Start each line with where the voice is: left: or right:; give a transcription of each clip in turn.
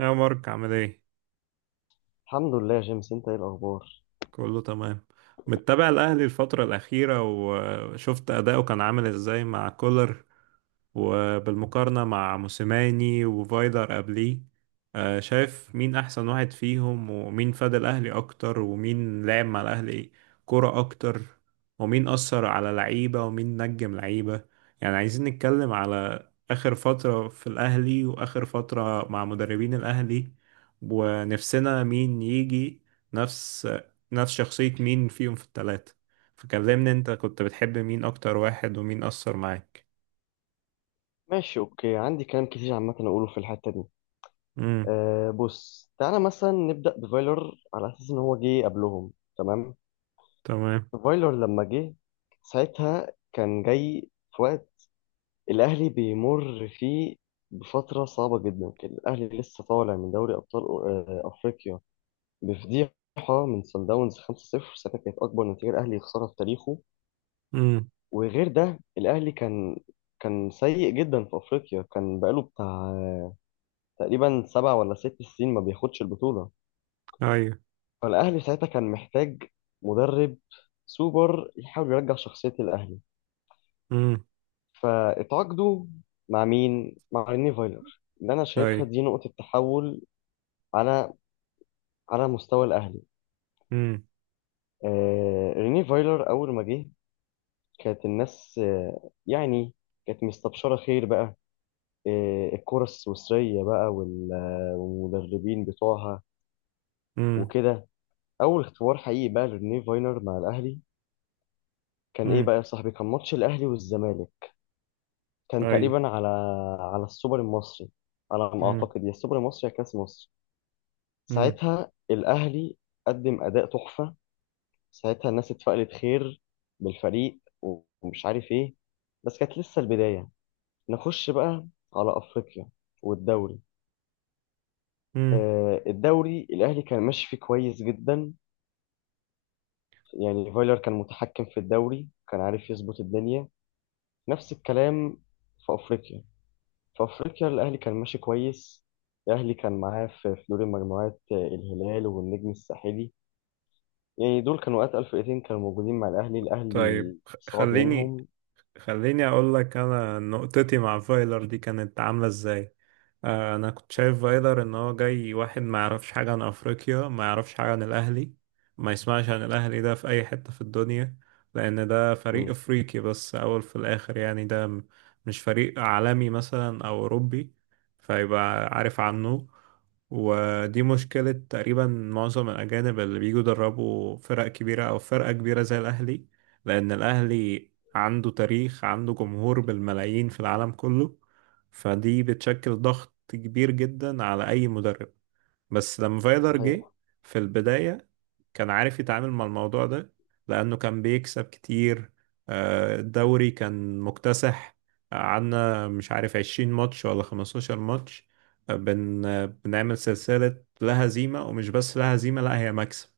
right: يا مارك، عامل ايه؟
left: الحمد لله يا جيمس، انت ايه الاخبار؟
right: كله تمام. متابع الأهلي الفترة الأخيرة وشفت أداؤه كان عامل إزاي مع كولر، وبالمقارنة مع موسيماني وفايلر قبليه. شايف مين أحسن واحد فيهم، ومين فاد الأهلي أكتر، ومين لعب مع الأهلي كرة أكتر، ومين أثر على لعيبة، ومين نجم لعيبة. يعني عايزين نتكلم على آخر فترة في الأهلي وآخر فترة مع مدربين الأهلي، ونفسنا مين يجي نفس نفس شخصية مين فيهم في التلاتة. فكلمني، انت كنت بتحب مين اكتر واحد ومين اثر معاك؟
left: ماشي، اوكي. عندي كلام كتير عامه اقوله في الحته دي.
right: امم.
left: بص تعالى مثلا نبدا بفايلر على اساس ان هو جه قبلهم، تمام.
right: تمام.
left: فايلر لما جه ساعتها كان جاي في وقت الأهلي بيمر فيه بفترة صعبة جدا. كان الأهلي لسه طالع من دوري أبطال أفريقيا بفضيحة من صن داونز 5-0. ساعتها كانت أكبر نتيجة الأهلي يخسرها في تاريخه.
right: امم.
left: وغير ده الأهلي كان كان سيء جدا في أفريقيا، كان بقاله بتاع تقريبا 7 ولا 6 سنين ما بياخدش البطولة.
right: ايوه.
left: فالأهلي ساعتها كان محتاج مدرب سوبر يحاول يرجع شخصية الأهلي.
right: امم.
left: فاتعاقدوا مع مين؟ مع ريني فايلر، اللي انا
right: ايوه.
left: شايفها دي نقطة تحول على على مستوى الاهلي.
right: امم.
left: ريني فايلر اول ما جه كانت الناس يعني كانت مستبشرة خير بقى. الكرة السويسرية بقى والمدربين بتوعها
right: امم.
left: وكده. اول اختبار حقيقي بقى لريني فايلر مع الاهلي كان ايه
right: امم.
left: بقى يا صاحبي؟ كان ماتش الاهلي والزمالك، كان
right: ايوه.
left: تقريبا على على السوبر المصري، على ما
right: امم.
left: اعتقد، يا السوبر المصري يا كاس مصر.
right: امم.
left: ساعتها الأهلي قدم أداء تحفة. ساعتها الناس اتفائلت خير بالفريق ومش عارف إيه، بس كانت لسه البداية. نخش بقى على أفريقيا والدوري.
right: امم.
left: الدوري الأهلي كان ماشي فيه كويس جدا، يعني فايلر كان متحكم في الدوري، كان عارف يظبط الدنيا. نفس الكلام في أفريقيا. في أفريقيا الأهلي كان ماشي كويس. الأهلي كان معاه في في دور المجموعات الهلال والنجم الساحلي، يعني دول كانوا أتقل فرقتين كانوا موجودين مع الأهلي،
right: طيب،
left: الأهلي
right: خ-
left: صعد
right: خليني
left: منهم.
right: خليني اقول لك، انا نقطتي مع فايلر دي كانت عامله ازاي. انا كنت شايف فايلر ان هو جاي واحد ما يعرفش حاجه عن افريقيا، ما يعرفش حاجه عن الاهلي، ما يسمعش عن الاهلي ده في اي حته في الدنيا، لان ده فريق
left: مم.
right: افريقي بس اول في الاخر. يعني ده مش فريق عالمي مثلا او اوروبي فيبقى عارف عنه. ودي مشكلة تقريبا معظم الأجانب اللي بيجوا يدربوا فرق كبيرة أو فرقة كبيرة زي الأهلي. لأن الأهلي عنده تاريخ، عنده جمهور بالملايين في العالم كله، فدي بتشكل ضغط كبير جدا على أي مدرب. بس لما فايلر جه
left: الحقيقة.
right: في البداية، كان عارف يتعامل مع الموضوع ده، لأنه كان بيكسب كتير. الدوري كان مكتسح، عنا مش عارف 20 ماتش ولا 15 ماتش. آه، بن آه، بنعمل سلسلة لا هزيمة، ومش بس لا هزيمة، لا هي مكسب.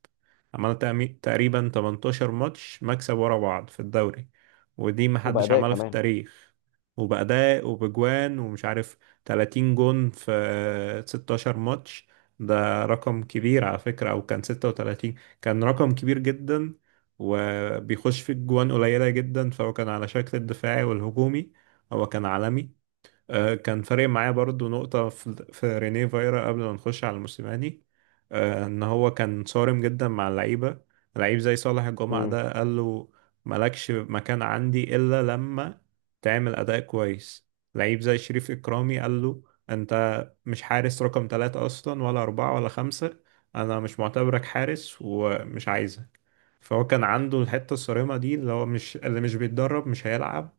right: عملنا تقريبا 18 ماتش مكسب ورا بعض في الدوري، ودي محدش
left: وبأداء
right: عملها في
left: كمان.
right: التاريخ. وبأداء وبجوان ومش عارف، 30 جون في 16 ماتش. ده رقم كبير على فكرة، أو كان 36. كان رقم كبير جدا، وبيخش في الجوان قليلة جدا، فهو كان على شكل الدفاعي والهجومي. هو كان عالمي. كان فارق معايا برضو نقطة في رينيه فايرا قبل ما نخش على الموسيماني. إن هو كان صارم جدا مع اللعيبة. لعيب زي صالح الجمعة
left: مم.
right: ده قال له: مالكش مكان عندي إلا لما تعمل أداء كويس. لعيب زي شريف إكرامي قال له: أنت مش حارس رقم 3 أصلا، ولا 4 ولا 5. أنا مش معتبرك حارس ومش عايزك. فهو كان عنده الحتة الصارمة دي، اللي هو مش، اللي مش بيتدرب مش هيلعب.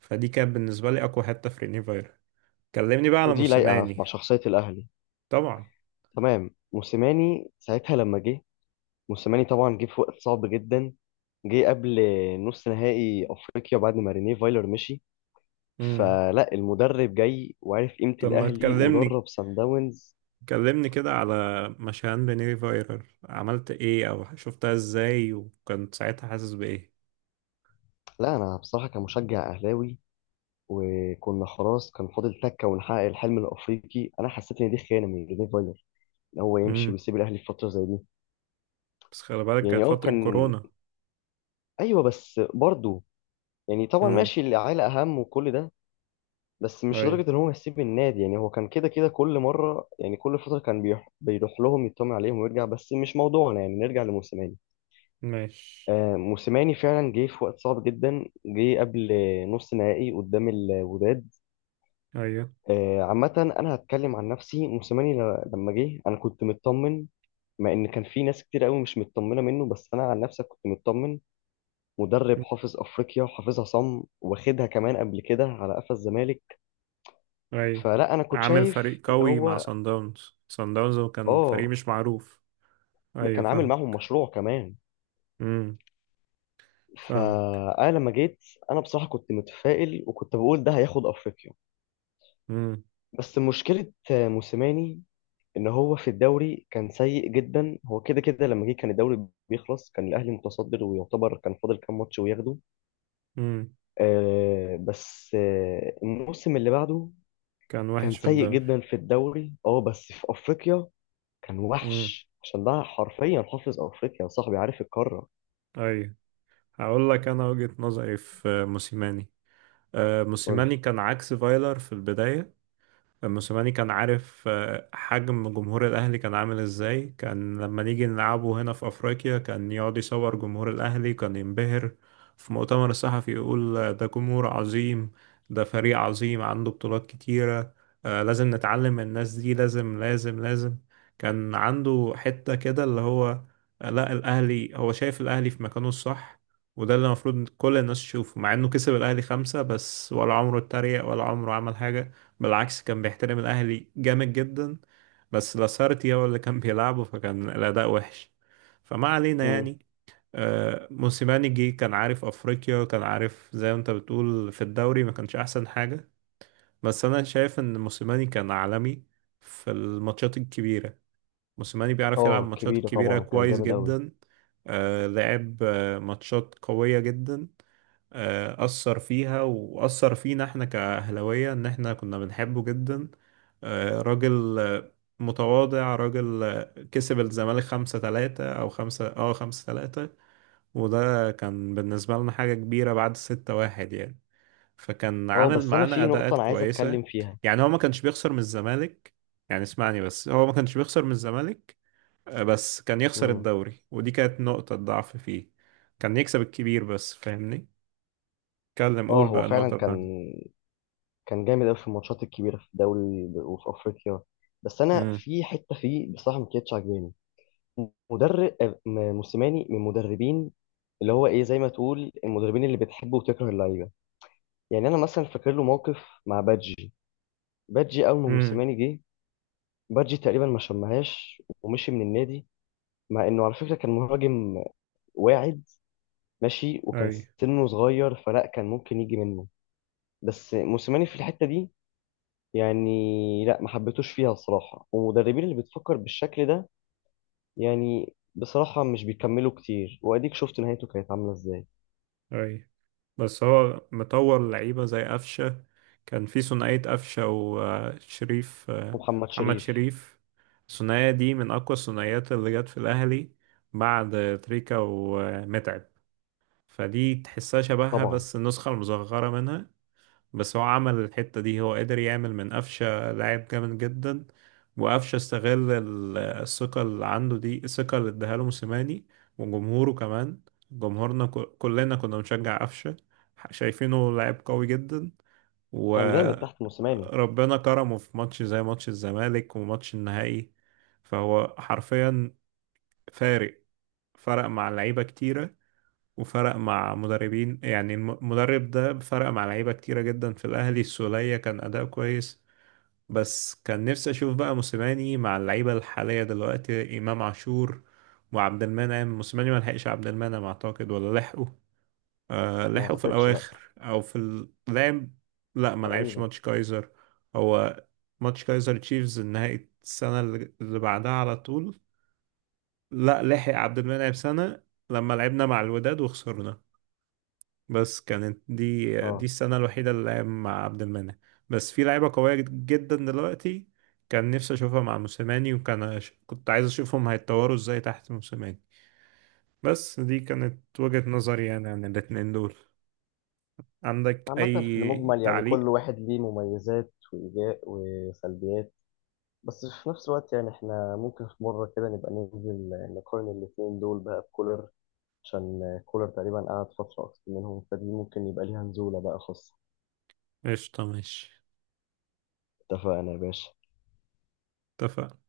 right: فدي كانت بالنسبة لي أقوى حتة في رينيه فايرا. كلمني بقى على
left: ودي لايقة
right: موسيماني.
left: مع شخصية الأهلي.
right: طبعا.
left: تمام. موسيماني ساعتها لما جه، موسيماني طبعا جه في وقت صعب جدا، جه قبل نص نهائي أفريقيا بعد ما رينيه فايلر مشي،
right: امم.
left: فلا المدرب جاي وعارف قيمة
right: طب ما
left: الأهلي
right: تكلمني،
left: ودرب سان داونز.
right: كلمني كده على مشان بنيري فايرال عملت ايه او شفتها ازاي وكنت ساعتها حاسس بايه.
left: لا أنا بصراحة كمشجع أهلاوي، وكنا خلاص كان فاضل تكة ونحقق الحلم الأفريقي، أنا حسيت إن دي خيانة من رينيه فايلر ان هو يمشي
right: امم.
left: ويسيب الاهلي في فتره زي دي.
right: بس خلي بالك
left: يعني
right: كانت فترة
left: كان،
right: كورونا.
left: ايوه، بس برضه يعني طبعا
right: امم.
left: ماشي، العيله اهم وكل ده، بس مش
right: اي.
left: لدرجه ان هو يسيب النادي. يعني هو كان كده كده كل مره، يعني كل فتره كان بيروح بيروح لهم يطمن عليهم ويرجع. بس مش موضوعنا، يعني نرجع لموسيماني.
right: ماشي.
left: موسيماني فعلا جه في وقت صعب جدا، جه قبل نص نهائي قدام الوداد.
right: ايوه.
left: عامه انا هتكلم عن نفسي. موسيماني لما جه انا كنت مطمن، مع ان كان في ناس كتير قوي مش مطمنه منه، بس انا عن نفسي كنت مطمن. مدرب
right: مم.
left: حافظ افريقيا وحافظها صم، واخدها كمان قبل كده على قفا الزمالك.
right: ايوه.
left: فلا انا كنت
right: عامل
left: شايف
right: فريق
left: ان
right: قوي مع
left: هو،
right: سان داونز، سان داونز كان فريق
left: اه
right: مش معروف.
left: ده
right: ايوه،
left: كان عامل
right: فاهم.
left: معاهم مشروع كمان.
right: امم. فاهم.
left: فانا لما جيت انا بصراحه كنت متفائل، وكنت بقول ده هياخد افريقيا.
right: امم.
left: بس مشكله موسيماني ان هو في الدوري كان سيء جدا. هو كده كده لما جه كان الدوري بيخلص، كان الاهلي متصدر ويعتبر كان فاضل كام ماتش وياخده.
right: امم.
left: بس الموسم اللي بعده
right: كان
left: كان
right: وحش في
left: سيء
right: الدوري.
left: جدا في الدوري. اه بس في افريقيا كان
right: امم.
left: وحش، عشان ده حرفيا حافظ افريقيا يا صاحبي، عارف القاره.
right: ايوه. هقول لك انا وجهة نظري في موسيماني.
left: قول لي.
right: موسيماني كان عكس فايلر في البداية. موسيماني كان عارف حجم جمهور الأهلي كان عامل إزاي. كان لما نيجي نلعبه هنا في أفريقيا كان يقعد يصور جمهور الأهلي، كان ينبهر في مؤتمر الصحفي. يقول: ده جمهور عظيم، ده فريق عظيم عنده بطولات كتيرة. لازم نتعلم من الناس دي، لازم لازم لازم. كان عنده حتة كده اللي هو لا، الأهلي، هو شايف الأهلي في مكانه الصح. وده اللي المفروض كل الناس تشوفه، مع إنه كسب الأهلي خمسة بس، ولا عمره اتريق ولا عمره عمل حاجة. بالعكس، كان بيحترم الأهلي جامد جدا. بس لاسارتي هو اللي كان بيلعبه، فكان الأداء وحش. فما علينا
left: امم.
right: يعني. موسيماني جه كان عارف أفريقيا، كان عارف زي ما أنت بتقول في الدوري ما كانش أحسن حاجة. بس أنا شايف إن موسيماني كان عالمي في الماتشات الكبيرة. موسيماني بيعرف يلعب
left: اه
right: ماتشات
left: كبيره
right: كبيرة
left: طبعا، كان
right: كويس
left: جامد قوي.
right: جدا. لعب ماتشات قوية جدا. أثر فيها، وأثر فينا احنا كأهلاوية، إن احنا كنا بنحبه جدا. راجل متواضع. راجل كسب الزمالك 5-3، أو خمسة، 5-3. وده كان بالنسبة لنا حاجة كبيرة بعد 6-1 يعني. فكان
left: اه
right: عامل
left: بس انا
right: معانا
left: في نقطه
right: أداءات
left: انا عايز
right: كويسة.
left: اتكلم فيها.
right: يعني هو ما كانش بيخسر من الزمالك. يعني اسمعني بس، هو ما كانش بيخسر من الزمالك. بس كان يخسر
left: امم.
right: الدوري، ودي كانت نقطة ضعف فيه. كان يكسب الكبير بس، فاهمني. اتكلم، قول
left: اه هو
right: بقى النقطة
left: فعلا كان
right: بتاعتي.
left: كان جامد قوي في الماتشات الكبيره في الدوري وفي افريقيا، بس انا
right: مم.
left: في حته فيه بصراحه ما كانتش عاجباني. مدرب موسيماني من المدربين اللي هو ايه، زي ما تقول المدربين اللي بتحب وتكره اللعيبه. يعني انا مثلا فاكر له موقف مع بادجي. بادجي اول ما
right: امم.
left: موسيماني جه، بادجي تقريبا ما شمهاش ومشي من النادي، مع انه على فكره كان مهاجم واعد، ماشي،
right: امم.
left: وكان
right: اي.
left: سنه صغير، فلا كان ممكن يجي منه. بس موسيماني في الحته دي، يعني لا، ما حبيتوش فيها الصراحه. والمدربين اللي بتفكر بالشكل ده يعني بصراحه مش بيكملوا كتير، واديك شفت نهايته كانت عامله ازاي.
right: اي، بس هو مطور لعيبة زي قفشة. كان في ثنائية قفشة وشريف،
left: ومحمد
right: محمد
left: شريف
right: شريف. الثنائية دي من أقوى الثنائيات اللي جت في الأهلي بعد تريكا ومتعب. فدي تحسها شبهها،
left: طبعا
right: بس النسخة المصغرة منها. بس هو عمل الحتة دي، هو قدر يعمل من قفشة لاعب جامد جدا. وقفشة استغل الثقة اللي عنده دي، الثقة اللي اداها له موسيماني وجمهوره كمان. جمهورنا كلنا كنا بنشجع قفشة، شايفينه لاعب قوي جدا.
left: كان جامد تحت موسيماني.
right: وربنا كرمه في ماتش زي ماتش الزمالك وماتش النهائي. فهو حرفيا فارق، فرق مع لعيبة كتيرة، وفرق مع مدربين. يعني المدرب ده فرق مع لعيبة كتيرة جدا في الأهلي. السولية كان أداء كويس. بس كان نفسي أشوف بقى موسيماني مع اللعيبة الحالية دلوقتي، إمام عاشور وعبد المنعم. موسيماني ما لحقش عبد المنعم أعتقد، ولا لحقه؟ آه
left: ما
right: لحقه في
left: اعتقدش،
right: الأواخر،
left: لا.
right: أو في اللعب. لا ما لعبش
left: تقريبا.
right: ماتش كايزر. هو ماتش كايزر تشيفز نهائي السنة اللي بعدها على طول. لا، لحق عبد المنعم سنة لما لعبنا مع الوداد وخسرنا. بس كانت دي
left: اه
right: السنة الوحيدة اللي لعب مع عبد المنعم. بس في لعيبة قوية جدا دلوقتي، كان نفسي أشوفها مع موسيماني، وكان كنت عايز أشوفهم هيتطوروا إزاي تحت موسيماني. بس دي كانت وجهة نظري يعني عن الاتنين دول. عندك
left: عامة في
right: أي
left: المجمل يعني
right: تعليق؟
left: كل واحد ليه مميزات وإيجاب وسلبيات، بس في نفس الوقت يعني احنا ممكن في مرة كده نبقى ننزل نقارن الاتنين دول بقى بكولر، عشان كولر تقريبا قعد فترة أكتر منهم، فدي ممكن يبقى ليها نزولة بقى خاصة.
right: قشطة، ماشي.
left: اتفقنا يا باشا.
right: اتفقنا.